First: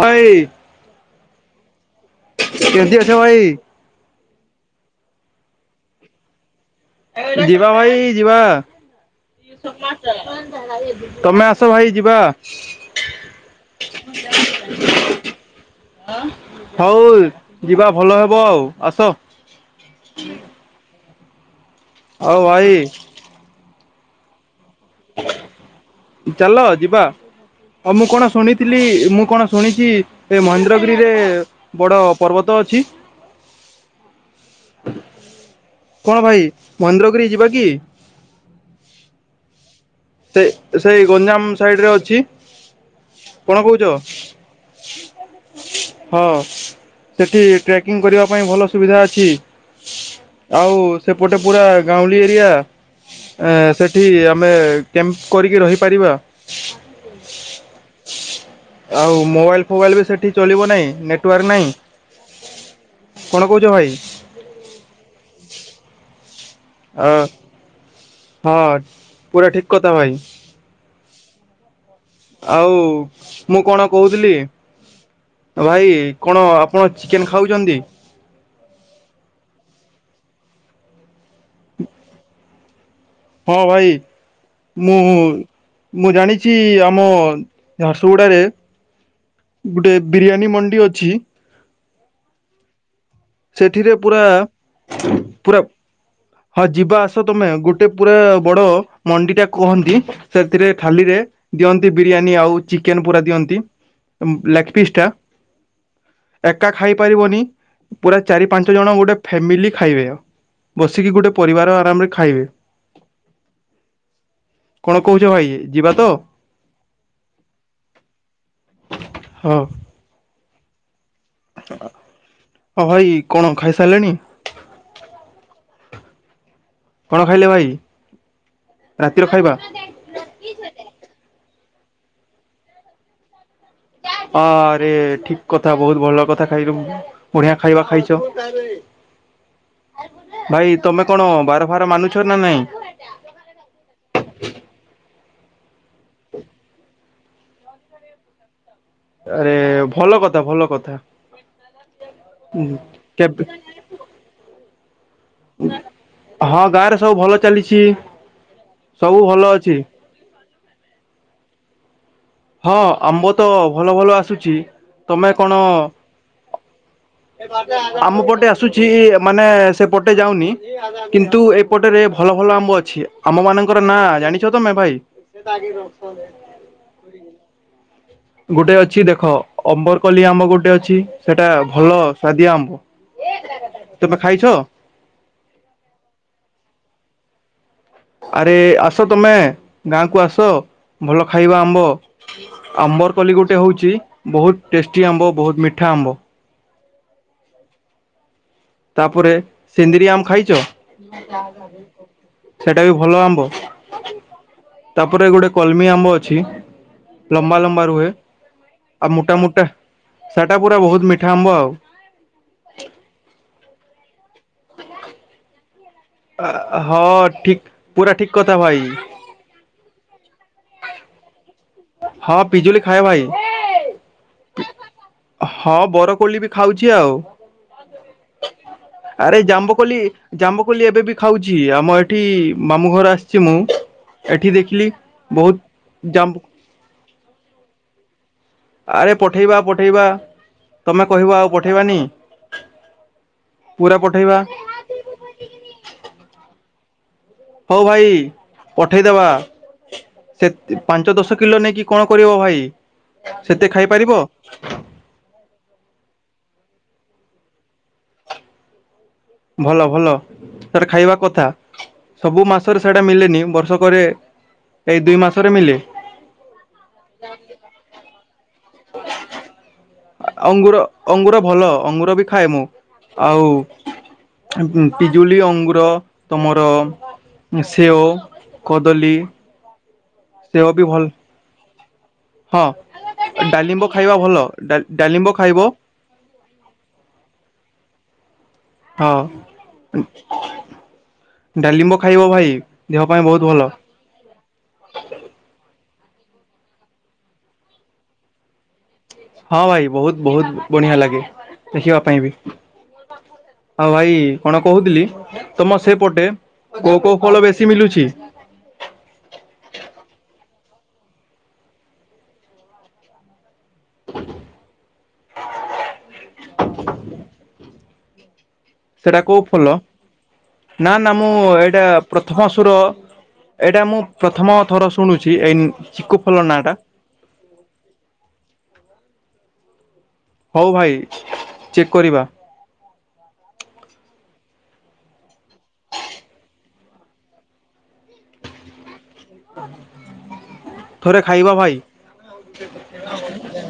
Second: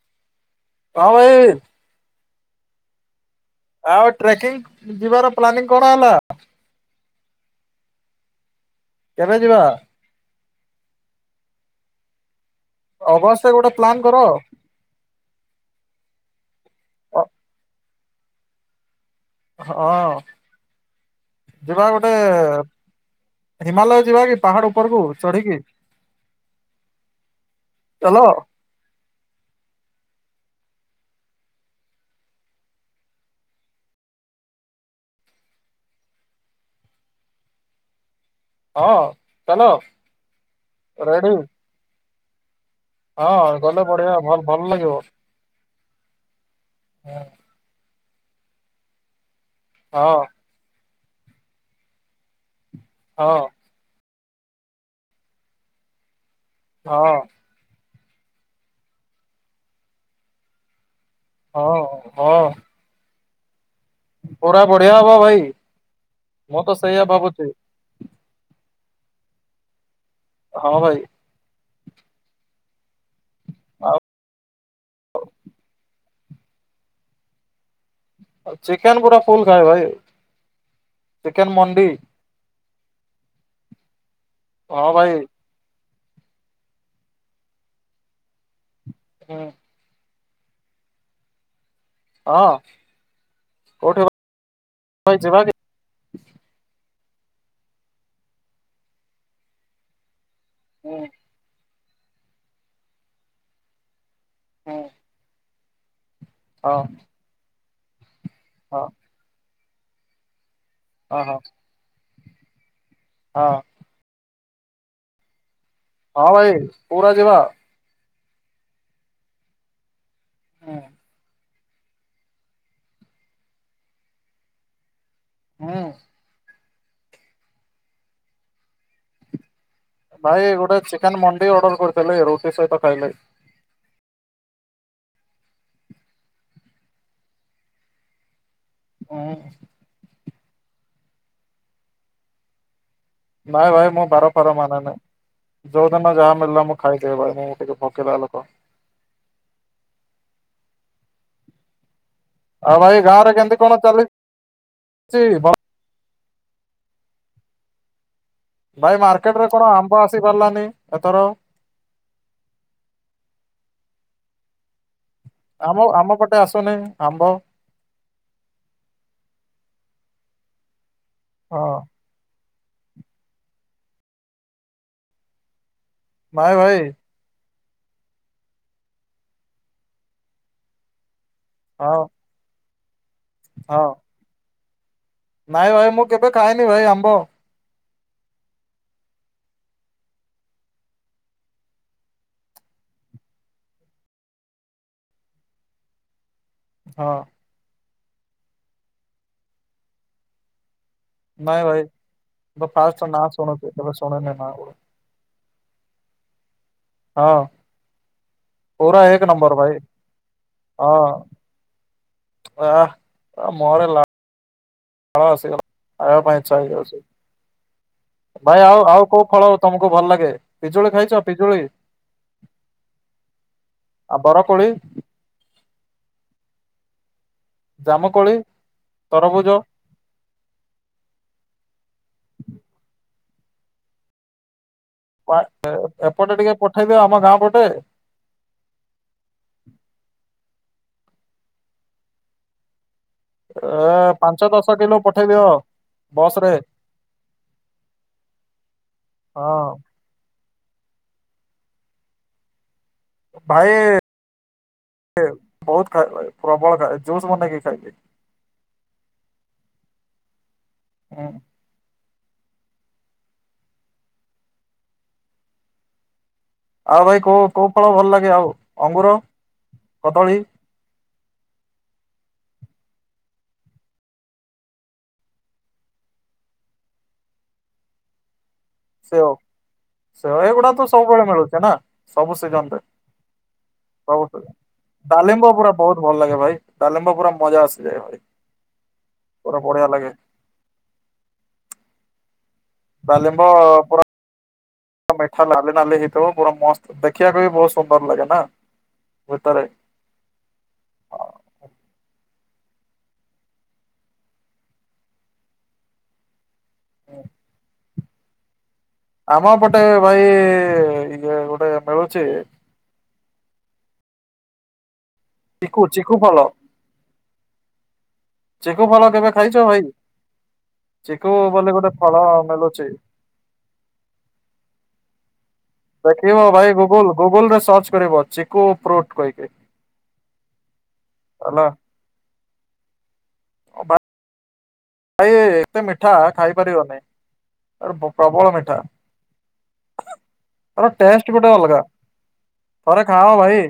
ଭାଇ। ହଁ ଭାଇ। କେମିତି ଅଛ ଭାଇ? ଆଉ ଟ୍ରେକିଂ ଯିବାର ପ୍ଲାନିଂ କଣ ହେଲା? ଯିବା ଭାଇ ଯିବା। କେବେ ଯିବା? ତମେ ଆସ ଭାଇ ଯିବା। ଅଗଷ୍ଟରେ ଗୋଟେ ପ୍ଲାନ୍ କର। ହଉ ଅ ଯିବା ଭଲ ହେବ ଆଉ ଆସ। ହଁ ଯିବା ଗୋଟେ ଆଉ ଭାଇ ହିମାଲୟ ଯିବା କି? ପାହାଡ ଉପରକୁ ଚଢିକି ଚାଲ ଚାଲ। ଥିଲି। ମୁଁ କଣ ଶୁଣିଚି ଏ ମହେନ୍ଦ୍ରଗିରିରେ ବଡ ପର୍ବତ ଅଛି। କଣ ଭାଇ ମହେନ୍ଦ୍ରଗିରି ଯିବା କି? ହଁ ଚାଲ। ସେ ସେଇ ରେଡି ଗଞ୍ଜାମ ସାଇଡ ରେ ଅଛି। ହଁ କଣ ଗଲେ କହୁଚ ବଢିଆ ଭଲ ଭଲ ଲାଗିବ। ହଁ ସେଠି ଟ୍ରେକିଂ କରିବା ପାଇଁ ଭଲ ସୁବିଧା ଅଛି। ହଁ। ଆଉ ସେପଟେ ପୁରା ଗାଉଁଳି ଏରିଆ। ହଁ ସେଠି ଆମେ କ୍ୟାମ୍ପ୍ କରିକି ରହିପାରିବା। ହଁ। ଆଉ ମୋବାଇଲ ଫୋବାଇଲ ବି ସେଠି ଚଲିବ ନାହିଁ। ନେଟ ଟୱାର୍କ୍ ନାଇଁ ହଁ ହଁ କଣ କହୁଛ ଭାଇ? ପୁରା ବଢିଆ ହବ ଭାଇ। ମୁଁ ତ ସେଇଆ ଅ ଭାବୁଚି। ହଁ ପୁରା ଠିକ୍ କଥା ଭାଇ। ହଁ ଭାଇ। ଆଉ ମୁଁ କଣ ଆଉ କହୁଥିଲି ଭାଇ କଣ ଆପଣ ଚିକେନ ଖାଉଚନ୍ତି? ଚିକେନ ପୁରା ଫୁଲ ଖାଏ ଭାଇ। ଚିକେନ ମଣ୍ଡି। ହଁ ଭାଇ। ହଁ ମୁଁ ଭାଇ। ମୁଁ ଜାଣିଚି ଆମ ଝାରସୁଗୁଡାରେ ହୁଁ। ଗୋଟେ ବିରିୟାନୀ ମଣ୍ଡି ଅଛି। ହଁ। ସେଠିରେ କୋଉଠି ପୁରା ଭାଇ ଯିବା କି? ପୁରା ହଁ ଯିବା ଆସ ତମେ ଗୋଟେ ପୁରା ବଡ ମଣ୍ଡି ଟା କୁହନ୍ତି। ସେଥିରେ ହୁଁ ଥାଲି ରେ ଦିଅନ୍ତି ବିରିୟାନୀ ଆଉ ଚିକେନ ପୁରା ଦିଅନ୍ତି। ଲେଗ୍ ହୁଁ ପିସ୍ ଟା। ଏକା ହଁ ଖାଇପାରିବନି। ପୁରା ଚାରି ପାଞ୍ଚ ହଁ ଜଣ ଗୋଟେ ଫ୍ୟାମିଲି ଖାଇବେ, ବସିକି ହଁ ହଁ। ଗୋଟେ ପରିବାର ଆରାମରେ ଖାଇବେ। ହଁ। କଣ କହୁଛ ଭାଇ? ଯିବା ତ? ହଁ ଭାଇ ପୁରା ଯିବା। ହଁ। ହୁଁ ହଁ ଭାଇ କଣ ଖାଇସାରିଲେଣି? ହଁ। କଣ ଖାଇଲେ ଭାଇ, ରାତିର ଖାଇବା? ଭାଇ ଗୋଟେ ଚିକେନ ମଣ୍ଡି ଅର୍ଡର କରିଥିଲେ, ରୁଟି ସହିତ ଖାଇଲେ। ଆରେ ଠିକ କଥା, ବହୁତ ଭଲ କଥା ଖାଇଛୁ ବଢିଆ ଖାଇବା ଖାଇଛ। ହଁ। ଭାଇ ତମେ କଣ ବାର ଫାର ମାନୁଛ ନା ନାଇଁ? ନାଇଁ ଭାଇ ମୁଁ ବାର ଫାର ମାନେ ନାହିଁ, ଯୋଉ ଦିନ ଯାହା ମଳିଲା ମୁଁ ଖାଇ ଦେ ଭାଇ ମୁଁ ଟିକେ ଭୋକିଲା ଲୋକ। ଆରେ ଭଲ କଥା ଭଲ କଥା। ଆଉ ଭାଇ ଗାଁ ରେ କେବେ କେମତି କଣ ଚାଲିଛି, ବ ହଁ ଗାଁରେ ସବୁ ଭଲ ଚାଲିଛି। ଭାଇ ସବୁ ମାର୍କେଟ ଭଲ ରେ କଣ ଅଛି। ଆମ୍ବ ଆସି ପାରିଲାନି ଏଥର? ହଁ ଆମ୍ବ ତ ଭଲ ଭଲ ଆସୁଛି, ତମେ ଆମ କଣ ଆମ ପଟେ ଆସୁନି ଆମ୍ବ। ଆମ ପଟେ ଆସୁଛି, ମାନେ ସେ ପଟେ ଯାଉନି। କିନ୍ତୁ ହଁ ଏପଟରେ ଭଲ ଭଲ ଆମ୍ବ ଅଛି। ଆମ ମାନଙ୍କର ନାଁ ଜାଣିଛ ତମେ ଭାଇ? ଭାଇ ଭାଇ। ବ। ଗୋଟେ ଅଛି ଦେଖ ଅମ୍ବରକଲି ଆମ୍ବ ଗୋଟେ ଅଛି, ସେଟା ଭଲ ହଁ ସୁଆଦିଆ ଆମ୍ବ। ହଁ ତମେ ଖାଇଛ? ନାଇଁ ଭାଇ ମୁଁ କେବେ ଖାଇଏନି ଭାଇ ଆମ୍ବ। ଆରେ ଆସ ତମେ ଗାଁ କୁ ଆସ ଭଲ ଖାଇବା ଆମ୍ବ। ଆମ୍ବର କଲି ଗୋଟେ ହଉଛି ବହୁତ ଟେଷ୍ଟି ଆମ୍ବ ବହୁତ ମିଠା ଆମ୍ବ। ହଁ। ତାପରେ ସିନ୍ଦିରି ଆମ ଖାଇଛ? ନାଇଁ ଭାଇ ସେଟା ବି ଫାଷ୍ଟ ନା ଭଲ ଆମ୍ବ। ଶୁଣୁଛି କେବେ ଶୁଣିନି ନା ହଁ ତାପରେ ଗୋଟେ କଲମି ଆମ୍ବ ଅଛି। ଲମ୍ବା ଲମ୍ବା ରୁହେ, ପୁରା ଆଉ ଏକ ମୋଟା ନମ୍ବର ମୋଟା ଭାଇ ସେଟା ପୁରା ବହୁତ ମିଠା ଆମ୍ବ ଆଉ। ହ, ମୋର ଲ ଆସିଗଲା, ଖାଇବା ପାଇଁ ଇଚ୍ଛା ଆଉ ହେଇଯାଉଛି, ହଁ ଠିକ ପୁରା ଠିକ କଥା ଭାଇ ଆଉ ଆଉ କୋଉ ଫଳ ତମକୁ ଭଲ ଲାଗେ, ପିଜୁଳି ଖାଇଛ ପିଜୁଳି? ହଁ ପିଜୁଳି ଖାଏ ଭାଇ। ଆଉ ବରକୋଳି ହଁ ବରକୋଲି ବି ଖାଉଛି ଆଉ। ଜାମୁକୋଳି ଆରେ ତରଭୁଜ ଜାମ୍ୱୁକୋଲି। ଜାମ୍ବୁକୋଲି ଏବେ ବି ଖାଉଛି, ଆମ ଏଠି ମାମୁଁ ଘର ଆସିଛି ମୁଁ ଏଠି ଦେଖିଲି। ବହୁତ ଏପଟେ ଜାମ୍ବୁ ଟିକେ ପଠେଇଦିଅ ଆମ ଗାଁ ପଟେ। ଆରେ ପଠେଇବା ପଠେଇବା ତମେ କହିବ ଆଉ ପଠେଇବାନି? ପୁରା ଏ ପଠେଇବା ପାଞ୍ଚ, ଦଶ କିଲୋ ପଠେଇ ଦିଅ ବସ ରେ। ହଉ ଭାଇ ପଠେଇଦବା। ହଁ ସେ ପାଞ୍ଚ ଦଶ କିଲୋ ନେଇକି କଣ କରିବ ଭାଇ? ସେତେ ଭାଇ ଖାଇପାରିବ ବହୁତାଇ [unintelligible] ପ୍ରବଳ ଖାଇ ଜୁସ୍ ବନେଇକି ଖାଇଲେ। ଭଲ ଭଲ ସେଟେ ଖାଇବା ହୁଁ କଥା। ସବୁ ମାସରେ ସେଇଟା ମଳେନି ବର୍ଷକରେ ଏଇ ଦୁଇ ମାସରେ ମଳେ। ଆଉ ଭାଇ କୋଉ କୋଉ ଫଳ ଭଲ ଲାଗେ ଆଉ ଅଙ୍ଗୁର କଦଳୀ? ଅଙ୍ଗୁର ଅଙ୍ଗୁର ଭଲ ଅଙ୍ଗୁର ବି ଖାଏ ମୁଁ ଆଉ ପିଜୁଳି ଅଙ୍ଗୁର ତମର ସେଓ କଦଳୀ ସେଓ ସେଓ ଏଗୁଡା ବି ତ ଭଲ ସବୁବେଳେ ମିଳୁଛି ନା ସବୁ ସିଜନ ରେ ଡଲିମ୍ବୁ ଖାଇ ଡାଲିମ୍ବ ପୁରା ବହୁତ ଭଲ ଲାଗେ ଭାଇ ଡାଲିମ୍ବ ପୁରା ମଜା ଆସିଯାଏ ଭାଇ। ହଁ ପୁରା ବଢିଆ ଲାଗେ ଡାଲିଲିମ୍ବ ଖାଇବ ଭାଇ ଦେହ ପାଇଁ ବହୁତ ଭଲ [unintelligible] ମିଠା ନାଲି ନାଲି ହେଇଥିବ ପୁରା ମସ୍ତ ଦେଖିବାକୁ ବି ବହୁତ ସୁନ୍ଦର ଲାଗେ ନା? ହଁ ଭିତରେ ଭାଇ ବହୁତ ବହୁତ ବଢିଆ ଲାଗେ ଦେଖିବା ପାଇଁ ବି। ଆଉ ଭାଇ କଣ କହୁଥିଲି ତମ ସେପଟେ କୋଉ କୋଉ ଫଳ ବେଶୀ ମିଲୁଛି? ଆମ ପଟେ ଭାଇ ଇଏ ଗୋଟେ ମିଳୁଛି ଚିଖୁ ଚିଖୁ ଭଲ। ଚେକୁ ଫଲ ସେଟା କେବେ କୋଉ ଖାଇଛ ଫଲ ଭାଇ? ନା ନା ମୁଁ ଚିକୁ ବୋଲି ଏଇଟା ଗୋଟେ ଫଳ ପ୍ରଥମ ସୁର ମିଳୁଛି ଏଇଟା ମୁଁ ପ୍ରଥମ ଥର ଶୁଣୁଛି ଏଇ ଚକୁ ଫଲ ଦେଖିବ ନାଁ ଭାଇ ଟା। ଗୁଗୁଲ ଗୁଗୁଲ ରେ ସର୍ଚ୍ଚ କରିବ ଚିକୁ ଫ୍ରୁଟ ବୋଲି। ହଉ ଭାଇ ଚେକ୍ କରିବା। ଭାଇ ଏତେ ମିଠା ଖାଇପାରିବନି ପ୍ରବଳ ମିଠା। ଥରେ ଟେଷ୍ଟ ପୁରା ଖାଇବା ଗୋଟେ ଭାଇ ଅଲଗା ଥରେ ଖାଓ ଭାଇ।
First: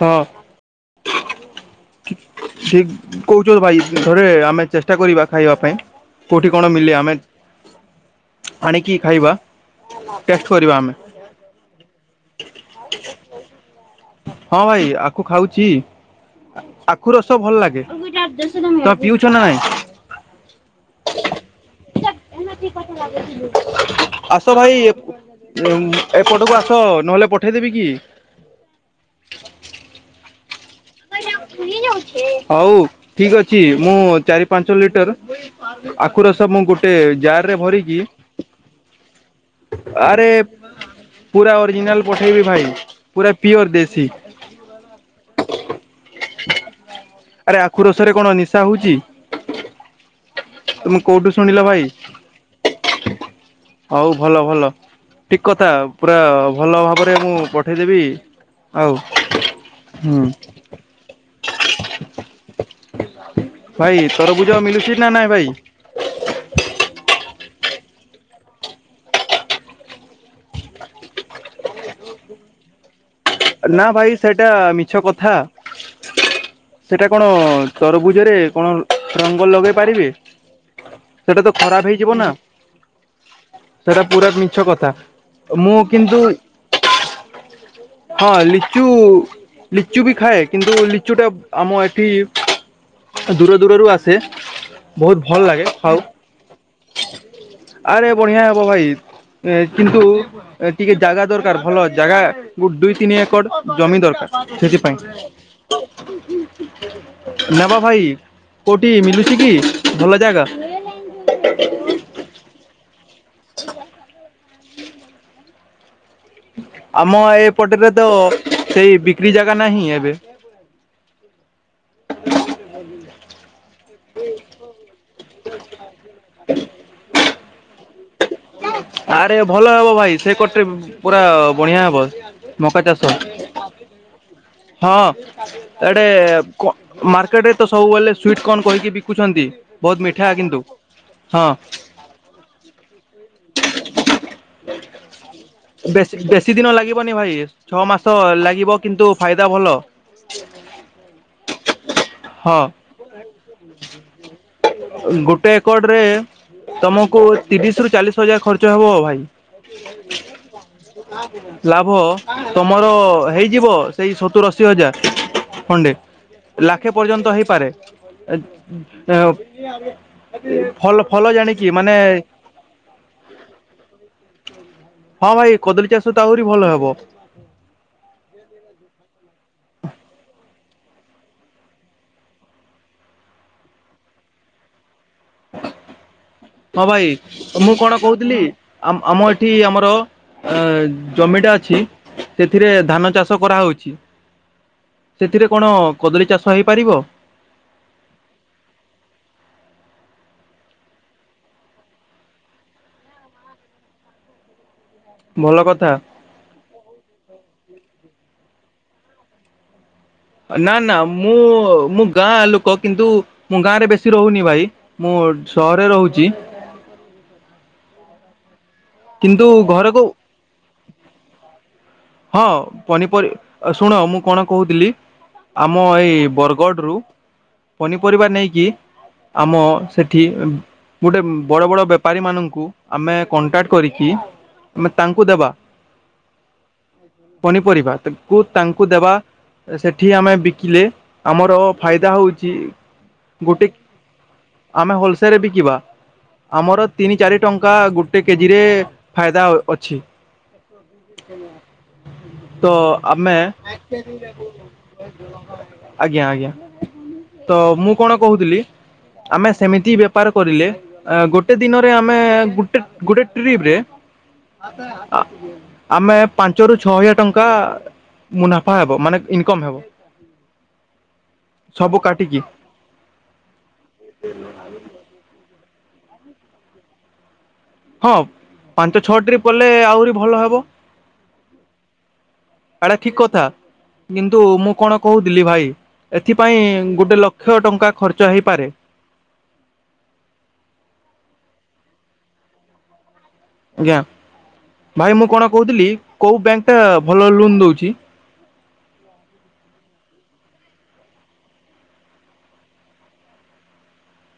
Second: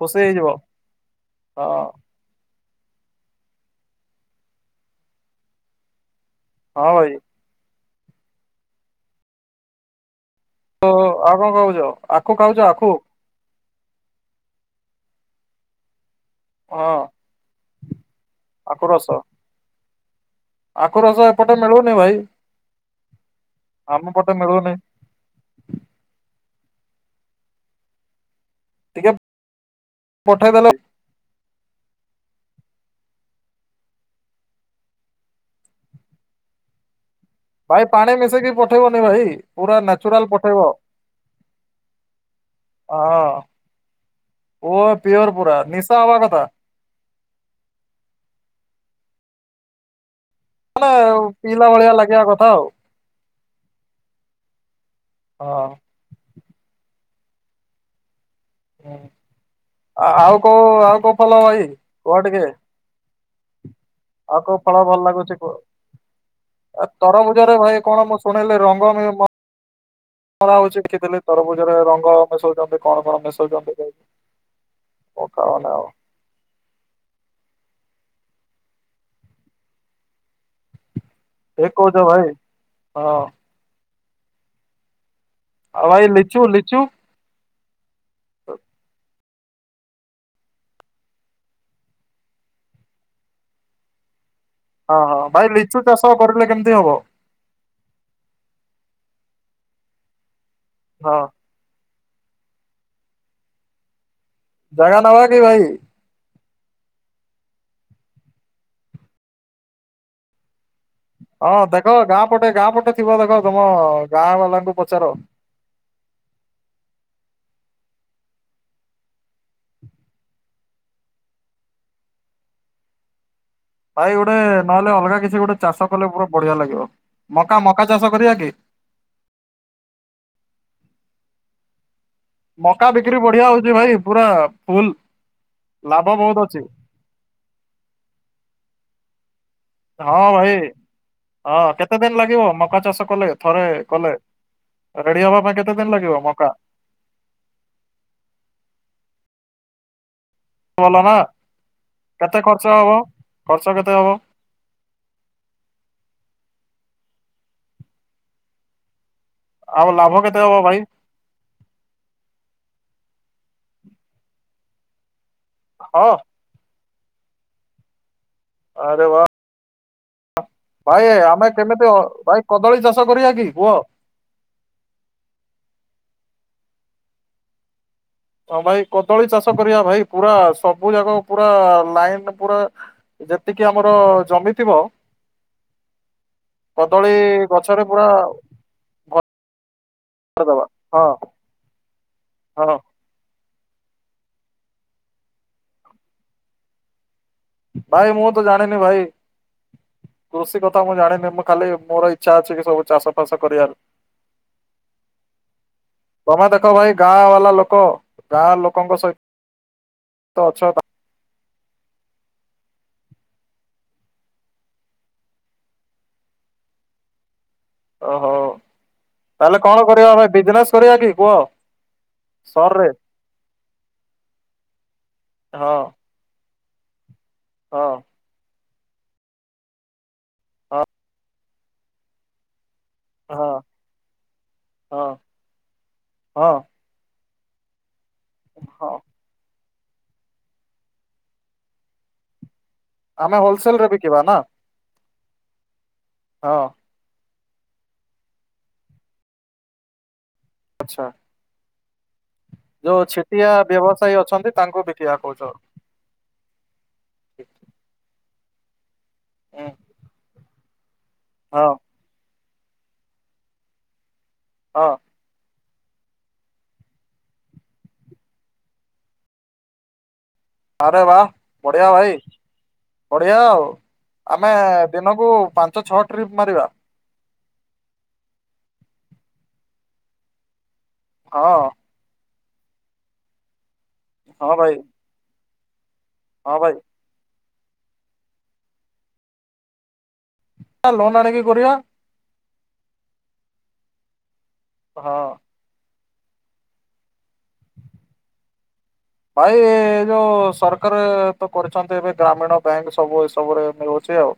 ଖୁସି ହେଇଯିବ ହଁ। ଠିକ କହୁଛ ଭାଇ ଥରେ ଆମେ ଚେଷ୍ଟା କରିବା ଖାଇବା ପାଇଁ। କୋଉଠି କଣ ହଁ ମିଲେ ଭାଇ ଆମେ ଆଣିକି ଖାଇବା ଟେଷ୍ଟ କରିବା ତ ଆମେ। ଆଉ କଣ କହୁଛ ଆଖୁ ଖାଉଛ ଆଖୁ? ହଁ ଭାଇ ଆଖୁ ଖାଉଛି। ହଁ ଆଖୁ ରସ ଭଲ ଲାଗେ, [inaudible] ଆଖୁ ତମେ ରସ ପିଉଛ ନା ନାଇଁ? ଆଖୁ ରସ ଏପଟେ ମିଳୁନି ଭାଇ କ ଆମ ପଟେ ଆସ ମିଳୁନି ଭାଇ ଉ ଏପଟକୁ ଆସ ନହେଲେ ପଠେଇଦେବି କି? ଟିକେ ପଠେଇଦେଲ। ହଉ ଠିକ ଅଛି ମୁଁ ଚାରି ପାଞ୍ଚ ଲିଟର ଆଖ ରସ ମୁଁ ଗୋଟେ ଯା ଭାଇ ପାଣି ମିଶେଇକି ପଠେଇବନି ଭାଇ ପୁରା ଆରେ ନାଚୁରାଲ ପଠେଇବ। ପୁରା ଅରିଜିନାଲ ପଠେଇବି ଭାଇ ପୁରା ହଁ ପିଓର ଦେଶୀ। ଓ ପିଓର ପୁରା ନିଶା ହବା କଥା। ଆରେ ଆଖୁ ରସରେ କଣ ନିଶା ହଉଛି? ତମେ ନଲେ କୋଉଠୁ ଶୁଣିଲ ପିଇଲା ଭାଇ ଭଳିଆ ଲାଗିବା କଥା ଆଉ। ହଉ ଭଲ ଭଲ ଠିକ କଥା ପୁରା ଭଲ ଭାବରେ ମୁଁ ପଠେଇଦେବି। ଆଉ ହଁ ହୁଁ ଆଉ କୋଉ ଆଉ କୋଉ ଭଲ ଭାଇ କହ ଟିକେ। ଭାଇ ଆଉ ତରଭୁଜ କୋଉ ଫଳ ମିଳୁଛି ଭଲ ନା ନାଇଁ ଲାଗୁଛି ଭାଇ କୁହ? ଆ ତରଭୁଜରେ ଭାଇ କଣ ମୁଁ ଶୁଣିଲି ରଙ୍ଗ ମରା ହଉଛି କି ଦେଲେ ତରଭୁଜରେ ରଙ୍ଗ ମିଶଉଛନ୍ତି। କଣ କଣ ମି ନା ଭାଇ ସେଇଟା ମିଛ କଥା। ଖାଅନା ଆଉ ସେଟା କଣ ତରଭୁଜରେ କଣ ରଙ୍ଗ ଲଗେଇ ପାରିବେ? ସେଟା ତ ଠିକ୍ ଖରାପ କହୁଛ ହେଇଯିବ ଭାଇ ନା ହଁ ସେଟା ପୁରା ମିଛ କଥା। ମୁଁ ଆଉ ଭାଇ କିନ୍ତୁ ଲିଚୁ ଲିଚୁ? ହଁ ଲିଚୁ ଲିଚୁ ବି ଖାଏ କିନ୍ତୁ ଲିଚୁଟା ଆମ ଏଠି ଦୂର ଦୂରରୁ ଆସେ। ଅହ ବହୁତ ଭଲ ଭାଇ ଲାଗେ ଲିଚୁ ଖାଉ ଚାଷ କରିଲେ କେମିତି ହବ? ଆରେ ବଢିଆ ହବ ଭାଇ କିନ୍ତୁ ଟିକେ ହଁ ଜାଗା ଦର କାର୍ ଭଲ ଜାଗା ଦୁଇ ତିନି ଏକର ଜମି ଦରକାର ସେଥିପାଇଁ ଜାଗା ନବା କି ଭାଇ ନବା ଭାଇ କଉଠି ମିଲୁଛି କି ଭଲ ଯାଗା? ହଁ ଦେଖ ଗାଁ ପଟେ ଗାଁ ପଟେ ଥିବ ଦେଖ ତମ ଗାଁ ବାଲାଙ୍କୁ ପଚାର? ଆମ ଏପଟେରେ ତ ସେଇ ବିକ୍ରି ଜାଗା ନାହିଁ ଏବେ। [inaudible] ଭାଇ ଗୋଟେ ନହେଲେ ଅଲଗା କିଛି ଗୋଟେ ଚାଷ କଲେ ପୁରା ବଢିଆ ଲାଗିବ, ମକା ମକା ଚାଷ କରିବା କି? ଆରେ ଭଲ ହବ ଭାଇ ସେ କଟରେ ପୁରା ବଢିଆ ହବ। ମକା ଚାଷ ବିକ୍ରି ବଢିଆ ହଉଛି ଭାଇ ପୁରା ଫୁଲ ହଁ ଏଡେ ଲାଭ ବହୁତ ଅଛି କ ମାର୍କେଟରେ ତ ସବୁବେଳେ ସ୍ଵିଟ କର୍ନ କହିକି ବିକୁଛନ୍ତି ବହୁତ ହଁ ମିଠା ଭାଇ କିନ୍ତୁ ହଁ କେତେ ଦିନ ଲାଗିବ ମକା ଚାଷ କଲେ ଥରେ କଲେ ରେଡି ହବା ପାଇଁ କେତେ ଦିନ ଲାଗିବ ମକା ନ ଲାଗିବନି ଭାଇ। ଛଅ ମାସ ଲାଗିବ କିନ୍ତୁ ଫାଇଦା ଭଲ। ଭଲ ନା କେତେ ହଁ ଖର୍ଚ୍ଚ ହବ ଖର୍ଚ୍ଚ କେତେ ହବ? ଗୋଟେ ଏକଡରେ ତମକୁ ତିରିଶରୁ ଚାଳିଶ ହଜାର ଖର୍ଚ୍ଚ ହବ ଭାଇ। ଆଉ ଲାଭ କେତେ ହବ ଭାଇ? ଲାଭ ତମର ହେଇଯିବ ସେଇ ସତୁର ଅଶି ହଜାର। ଖଣ୍ଡେ ହଁ ଲାଖେ ପର୍ଯ୍ୟନ୍ତ ହେଇପାରେ। ଆରେ ବା ଏ ଭାଇ ଆମେ କେମିତି ଭାଇ କଦଳୀ ଚାଷ କରିବା କି କୁହ? ହଁ ଭାଇ କଦଳୀ ଚାଷ ତ ଆହୁରି ଭଲ ହବ। ହଁ ଭାଇ କଦଳୀ ଚାଷ କରିବା ଭାଇ ପୁରା ସବୁ ଜାଗ ପୁରା ଲାଇନ ପୁରା ଯେତିକି ଆମର ଜମିଥିବ। ହଁ ଭାଇ ମୁଁ ଗଛରେ କଣ ପୁରା କହୁଥିଲି ଭ ଆମ ଏଠି ଆମର। ଅ ହଁ ଜମିଟା ଅଛି ସେଥିରେ ହଁ ଧାନ ଚାଷ କରାହଉଛି। ସେଥିରେ କଣ କଦଳୀ ଚାଷ ହେଇପାରିବ? ଭାଇ ମୁଁ ତ ଜାଣିନି ଭାଇ। କୃଷି କଥା ମୁଁ ଜାଣିନି ମୁଁ ଖାଲି ମୋର ଇଚ୍ଛା ଅଛି କି ସବୁ ଚାଷ ଫାସ କରିବାର। ଭଲ କଥା। ତମେ ଦେଖ ଭାଇ ଗାଁ ବାଲା ଲୋକ ଗାଁ ଲୋକଙ୍କ ସହି ନା ନା ମୁଁ ମୁଁ ଗାଁ ଲୋକ କିନ୍ତୁ ମୁଁ ଗାଁରେ ବେଶୀ ରହୁନି ଭାଇ। ମୁଁ ସହରେ ରହୁଛି। ଓହୋ କିନ୍ତୁ ତାହେଲେ କଣ ଘରକୁ କରିବା ଭାଇ ବିଜନେସ କରିବା କି କୁହ? ହଁ ସରରେ ପନିପରି ଶୁଣ ମୁଁ କଣ କହୁଥିଲି ହଁ ଆମ ଏଇ ବର ଗଡ୍ ରୁ ହଁ ପନିପରିବା ନେଇକି ଆମ ସେଠି ହଁ ଗୋଟେ ବଡ଼ ବଡ଼ ବେପାରୀମାନଙ୍କୁ ଆମେ ହଁ କଣ୍ଟାକ୍ଟ କରିକି ଆମେ ହଁ ତାଙ୍କୁ ଦେବା। ହଁ। ପନିପରିବା ତାକୁ ତାଙ୍କୁ ହଁ ଦେବା। ସେଠି ଆମେ ବିକିଲେ ଆମର ଫାଇଦା ହଉଛି ଆମେ ହୋଲସେଲ ରେ ବି କିିବା ନା। ଆମେ ହୋଲସେଲରେ ବିକିବା ହଁ ଆମର ତିନି ଚାରି ଟଙ୍କା ଗୋଟେ କେଜିରେ ଫାଇଦା ଅଛି। ଆଚ୍ଛା। ତ ଯୋଉ ଆମେ ଛିଟିଆ ବ୍ୟବସାୟୀ ଅଛନ୍ତି ତାଙ୍କୁ ବିକିବା କହୁଛ ଆଜ୍ଞା ଆଜ୍ଞା ହୁଁ ତ ମୁଁ କଣ କହୁଥିଲି ଆମେ ସେମିତି ବେପାର କରିଲେ ଗୋଟେ ହଁ ଦିନରେ ଆପ ଆମେ ଗୋଟେ, ଗୋଟେ ଟ୍ରିପ ରେ ହଁ ଆ ଆମେ ପାଞ୍ଚରୁ ଛଅ ହଜାର ଟଙ୍କା ମୁନାଫା ହେବ ମାନେ ଇନକମ ହେବ। ଆରେ ବା ବଢିଆ ସବୁ ଭାଇ। କାଟିକି ବଢ଼ିଆ ଆଉ ଆମେ ଦିନକୁ ପାଞ୍ଚ ଛଅ ଟ୍ରିପ୍ ମାରିବା। ହଁ ପାଞ୍ଚ ଛଅ ଟ୍ରିପ୍ କଲେ ଆହୁରି ଭଲ ହବ। ହଁ। ଏରା ଠିକି କଥା କିନ୍ତୁ ହଁ ଭାଇ ମୁଁ କଣ କହୁଥିଲି ଭାଇ ହଁ ଏଥିପାଇଁ ଭାଇ ଗୋଟେ ଲକ୍ଷ ଟଙ୍କା ଖର୍ଚ୍ଚ ହେଇପାରେ। ତା ଲୋନ୍ ଆଣିକି କରିବା। ଆଜ୍ଞା ଭାଇ ହଁ ମୁଁ କଣ କହୁଥିଲି କୋଉ ବ୍ୟାଙ୍କ ଟା ଭଲ ଲୋନ୍ ଦଉଛି? ଭାଇ ଏ ଯୋଉ ସରକାର ତ କରିଛନ୍ତି ଏବେ ଗ୍ରାମୀଣ ବ୍ୟାଙ୍କ ସବୁ ଏସବୁରେ ଏମିଓ ଚି ଆଉ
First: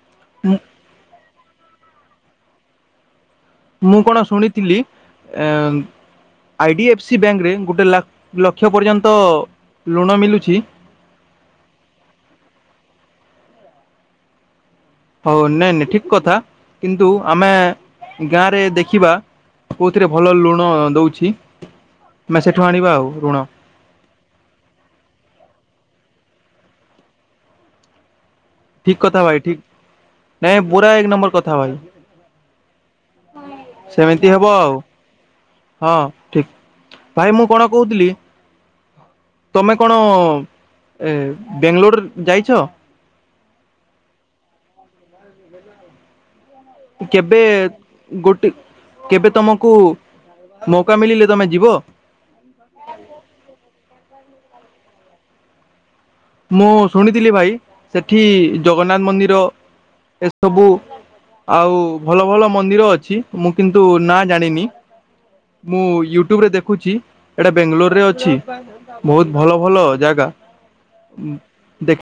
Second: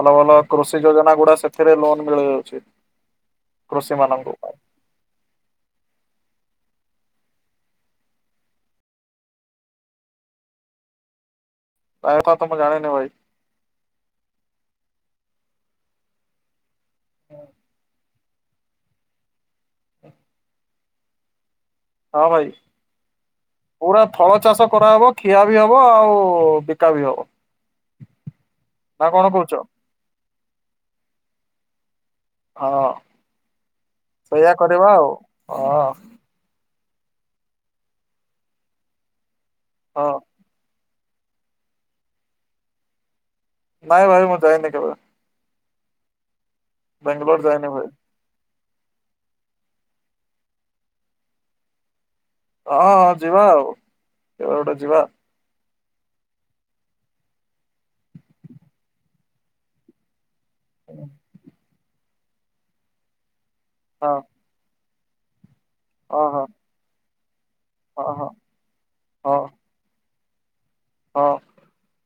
ଭଲ ଭଲ କୃଷି ଯୋଜନା ଗୁଡା ସେଥିରେ ଲୋନ ମିଳିଯାଉଛି। କୃଷି ମୁଁ କଣ ମାନଙ୍କ ପାଇଁ ଶୁଣିଥିଲି ଏ ଆଇ ଡି ଏଫ୍ ସି ବ୍ୟାଙ୍କରେ ଗୋଟେ ଲକ ଲକ୍ଷ ପର୍ଯ୍ୟନ୍ତ ଲୁଣ ମିଳୁଛି। ତା କଥା ତ ଯାଣେ ନି ଭାଇ। ହଉ ନାଇଁ ନାଇଁ ଠିକ କଥା କିନ୍ତୁ ଆମେ ଗାଁ ରେ ଦେଖିବା କୋଉଥିରେ ଭଲ ଲୁଣ ଦଉଛି। ହଁ ଆମେ ଭାଇ ସେଠୁ ଆଣିବା ଆଉ ଋଣ। ପୁରା ଥଳ ଚାଷ କରାହବ ଖିଆ ବି ହବ ଆଉ ବିକା ବି ହବ। ଠିକ ନା କଥା କଣ ଭାଇ କହୁଛ? ଠିକ, ନାଇଁ ପୁରା ଏକ ନମ୍ବର କଥା ଭାଇ। ହଁ ସେମିତି ହବ ଆଉ ହଁ ଠିକ। ଭାଇ ମୁଁ କଣ କହୁଥିଲି ତମେ କଣ? ହଁ ଏ ବେଙ୍ଗଲୋରଡ ଯାଇଛ? ନାଇଁ ଭାଇ ମୁଁ ଦଇନି କେବେ। ବାଙ୍ଗାଲୋର କେବେ ଯାଇନି ଭାଇ ଗୋଟେ, କେବେ ତମକୁ ମଉକା ମିଳିଲେ ତମେ ଯିବ? ହଁ ହଁ ଯିବା ଆଉ କେବେ ଗୋଟେ ଯିବା। ମୁଁ ଶୁଣିଥିଲି ଭାଇ ସେଠି ଜଗନ୍ନାଥ ମନ୍ଦିର ସବୁ ଆଉ ଭଲ ଭଲ ମନ୍ଦିର ଅଛି। ମୁଁ କିନ୍ତୁ ହଁ ନା ଜାଣିନି ମୁଁ ହଁ ୟୁଟ୍ୟୁବ ରେ ଦେଖ୍ ହଁ ଦେଖୁଛି ଏଇଟା ବେଙ୍ଗାଲୋର ରେ ହଁ ଅଛି ବହୁତ ହଁ ଭଲ ଭଲ ଜାଗା। ହଁ ଦେକ୍